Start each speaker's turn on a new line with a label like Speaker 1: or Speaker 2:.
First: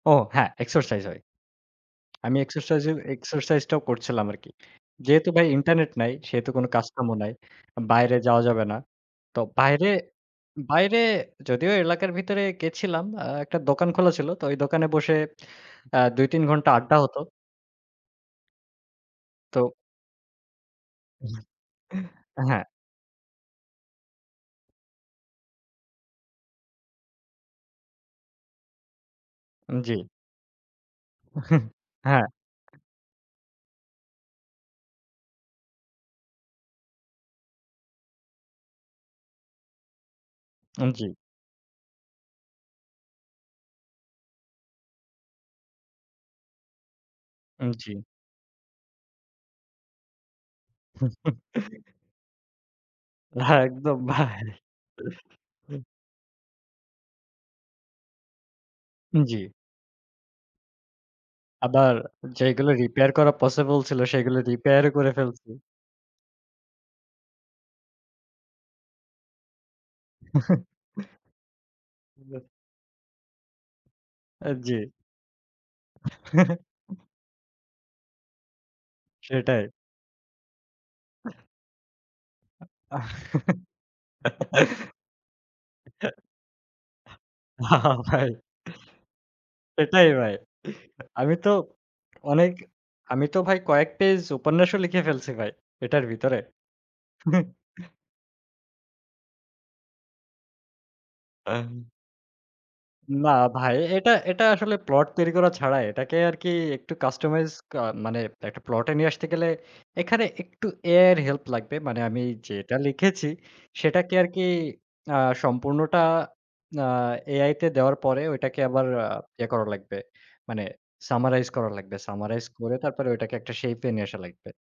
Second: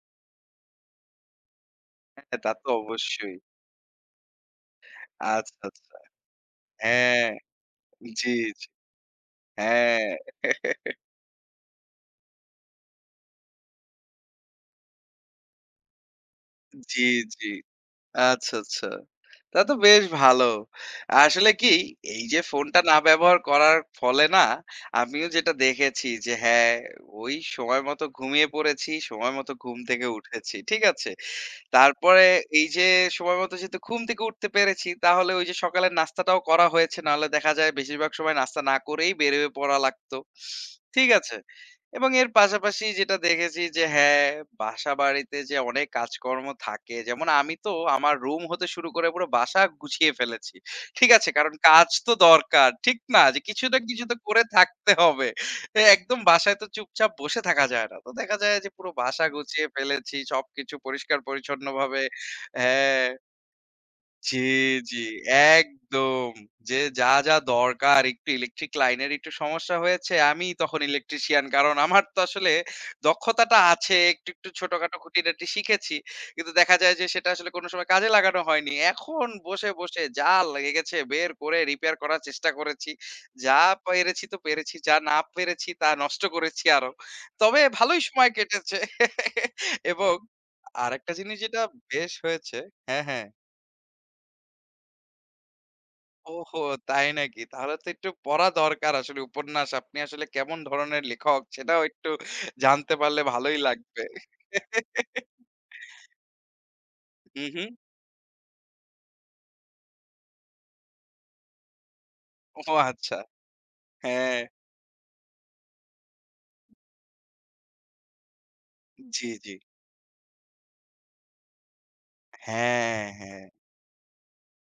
Speaker 1: ও হ্যাঁ, এক্সারসাইজ হয়।
Speaker 2: হ্যাঁ,
Speaker 1: আমি
Speaker 2: তা তো
Speaker 1: এক্সারসাইজের
Speaker 2: অবশ্যই।
Speaker 1: এক্সারসাইজ টাও করছিলাম আরকি। যেহেতু ভাই
Speaker 2: আচ্ছা,
Speaker 1: ইন্টারনেট
Speaker 2: আচ্ছা।
Speaker 1: নাই, সেহেতু কোনো কাজকামও
Speaker 2: হ্যাঁ,
Speaker 1: নাই।
Speaker 2: জ্বি,
Speaker 1: বাইরে
Speaker 2: জ্বি।
Speaker 1: যাওয়া যাবে না। তো বাইরে,
Speaker 2: হ্যাঁ।
Speaker 1: বাইরে যদিও এলাকার ভিতরে গেছিলাম আ একটা দোকান খোলা ছিল। তো ওই দোকানে বসে আ ২ ৩ ঘন্টা আড্ডা
Speaker 2: জ্বি,
Speaker 1: হত।
Speaker 2: জ্বি। আচ্ছা, আচ্ছা। তা
Speaker 1: তো
Speaker 2: তো বেশ ভালো। আসলে কি এই যে,
Speaker 1: হ্যাঁ।
Speaker 2: ফোনটা না ব্যবহার করার ফলে না, আমিও যেটা দেখেছি, যে, হ্যাঁ, ওই সময় মতো ঘুমিয়ে পড়েছি। সময় মত
Speaker 1: উ
Speaker 2: ঘুম
Speaker 1: জ্বী।
Speaker 2: থেকে উঠেছি। ঠিক আছে?
Speaker 1: হ্যাঁ।
Speaker 2: তারপরে এই যে, সময় মতো যেহেতু ঘুম থেকে উঠতে পেরেছি, তাহলে ওই যে, সকালের নাস্তাটাও করা হয়েছে। না হলে দেখা যায় বেশিরভাগ সময় নাস্তা না করেই বের হয়ে পড়া লাগতো।
Speaker 1: উ
Speaker 2: ঠিক
Speaker 1: জ্বী।
Speaker 2: আছে? এবং এর পাশাপাশি যেটা দেখেছি, যে, হ্যাঁ, বাসা-বাড়িতে যে, অনেক কাজকর্ম থাকে। যেমন আমি
Speaker 1: উ
Speaker 2: তো
Speaker 1: জ্বী।
Speaker 2: আমার রুম হতে শুরু করে পুরা বাসা গুছিয়ে ফেলেছি। ঠিক আছে? কারণ কাজ তো দরকার। ঠিক না? কিছু না
Speaker 1: একদম
Speaker 2: কিছু তো করে
Speaker 1: ভাই।
Speaker 2: থাকতে হবে। তো একদম বাসায় তো চুপচাপ বসে থাকা যায় না। তো দেখা যায় যে, পুরো বাসা
Speaker 1: জ্বি।
Speaker 2: গুছিয়ে ফেলেছি। সবকিছু
Speaker 1: আবার
Speaker 2: পরিষ্কার-পরিচ্ছন্নভাবে
Speaker 1: যেগুলো
Speaker 2: হ্যাঁ।
Speaker 1: রিপেয়ার করা পসিবল ছিল,
Speaker 2: জি,
Speaker 1: সেগুলো রিপেয়ার ও
Speaker 2: জি,
Speaker 1: করে ফেলছি।
Speaker 2: একদম। যে, যা, যা দরকার একটু ইলেকট্রিক লাইন এর একটু সমস্যা হয়েছে, আমিই তখন ইলেকট্রিশিয়ান কারণ আমার তো আসলে দক্ষতাটা আছে। একটু, একটু
Speaker 1: আ জী।
Speaker 2: ছোটখাটো খুঁটি নাটি শিখেছি। কিন্তু দেখা যায় যে, সেটা আসলে কোনো সময় কাজে লাগানো হয়নি। এখন
Speaker 1: সেটাই।
Speaker 2: বসে, বসে যা লেগে গেছে বের করে রিপেয়ার করার চেষ্টা করেছি। যা পেরেছি তো পেরেছি, যা না পেরেছি তা নষ্ট করেছি আরো। তবে ভালোই
Speaker 1: ভাই।
Speaker 2: সময় কেটেছে।
Speaker 1: এটাই
Speaker 2: এবং
Speaker 1: ভাই।
Speaker 2: আরেকটা
Speaker 1: আমি
Speaker 2: জিনিস
Speaker 1: তো
Speaker 2: যেটা বেশ
Speaker 1: অনেক,
Speaker 2: হয়েছে হ্যাঁ, হ্যাঁ।
Speaker 1: আমি তো ভাই কয়েক পেজ উপন্যাসও লিখে ফেলছি ভাই। এটার ভিতরে।
Speaker 2: ওহহো! তাই নাকি? তাহলে তো একটু পড়া দরকার আসলে উপন্যাস। আপনি আসলে কেমন ধরনের লেখক সেটাও
Speaker 1: অ্যা
Speaker 2: একটু জানতে পারলে
Speaker 1: না
Speaker 2: ভালোই
Speaker 1: ভাই,
Speaker 2: লাগবে।
Speaker 1: এটা এটা আসলে প্লট তৈরি করা ছাড়া, এটাকে আরকি একটু
Speaker 2: হুম,
Speaker 1: কাস্টমাইজড
Speaker 2: হুম।
Speaker 1: কা মানে একটা প্লটে নিয়ে আসতে গেলে এখানে একটু AI এর হেল্প লাগবে। মানে আমি
Speaker 2: ওহো!
Speaker 1: যেটা
Speaker 2: আচ্ছা।
Speaker 1: লিখেছি সেটাকে
Speaker 2: হ্যাঁ।
Speaker 1: আরকি আ সম্পূর্ণটা আ AI তে দেওয়ার পরে ওইটাকে আবার আ
Speaker 2: জ্বি,
Speaker 1: ইয়ে
Speaker 2: জ্বি।
Speaker 1: করা লাগবে। মানে সামারাইজ করা লাগবে। সামারাইজ করে
Speaker 2: হ্যাঁ,
Speaker 1: তারপরে ওইটাকে
Speaker 2: হ্যাঁ।
Speaker 1: একটা শেইপে নিয়ে আসা লাগবে।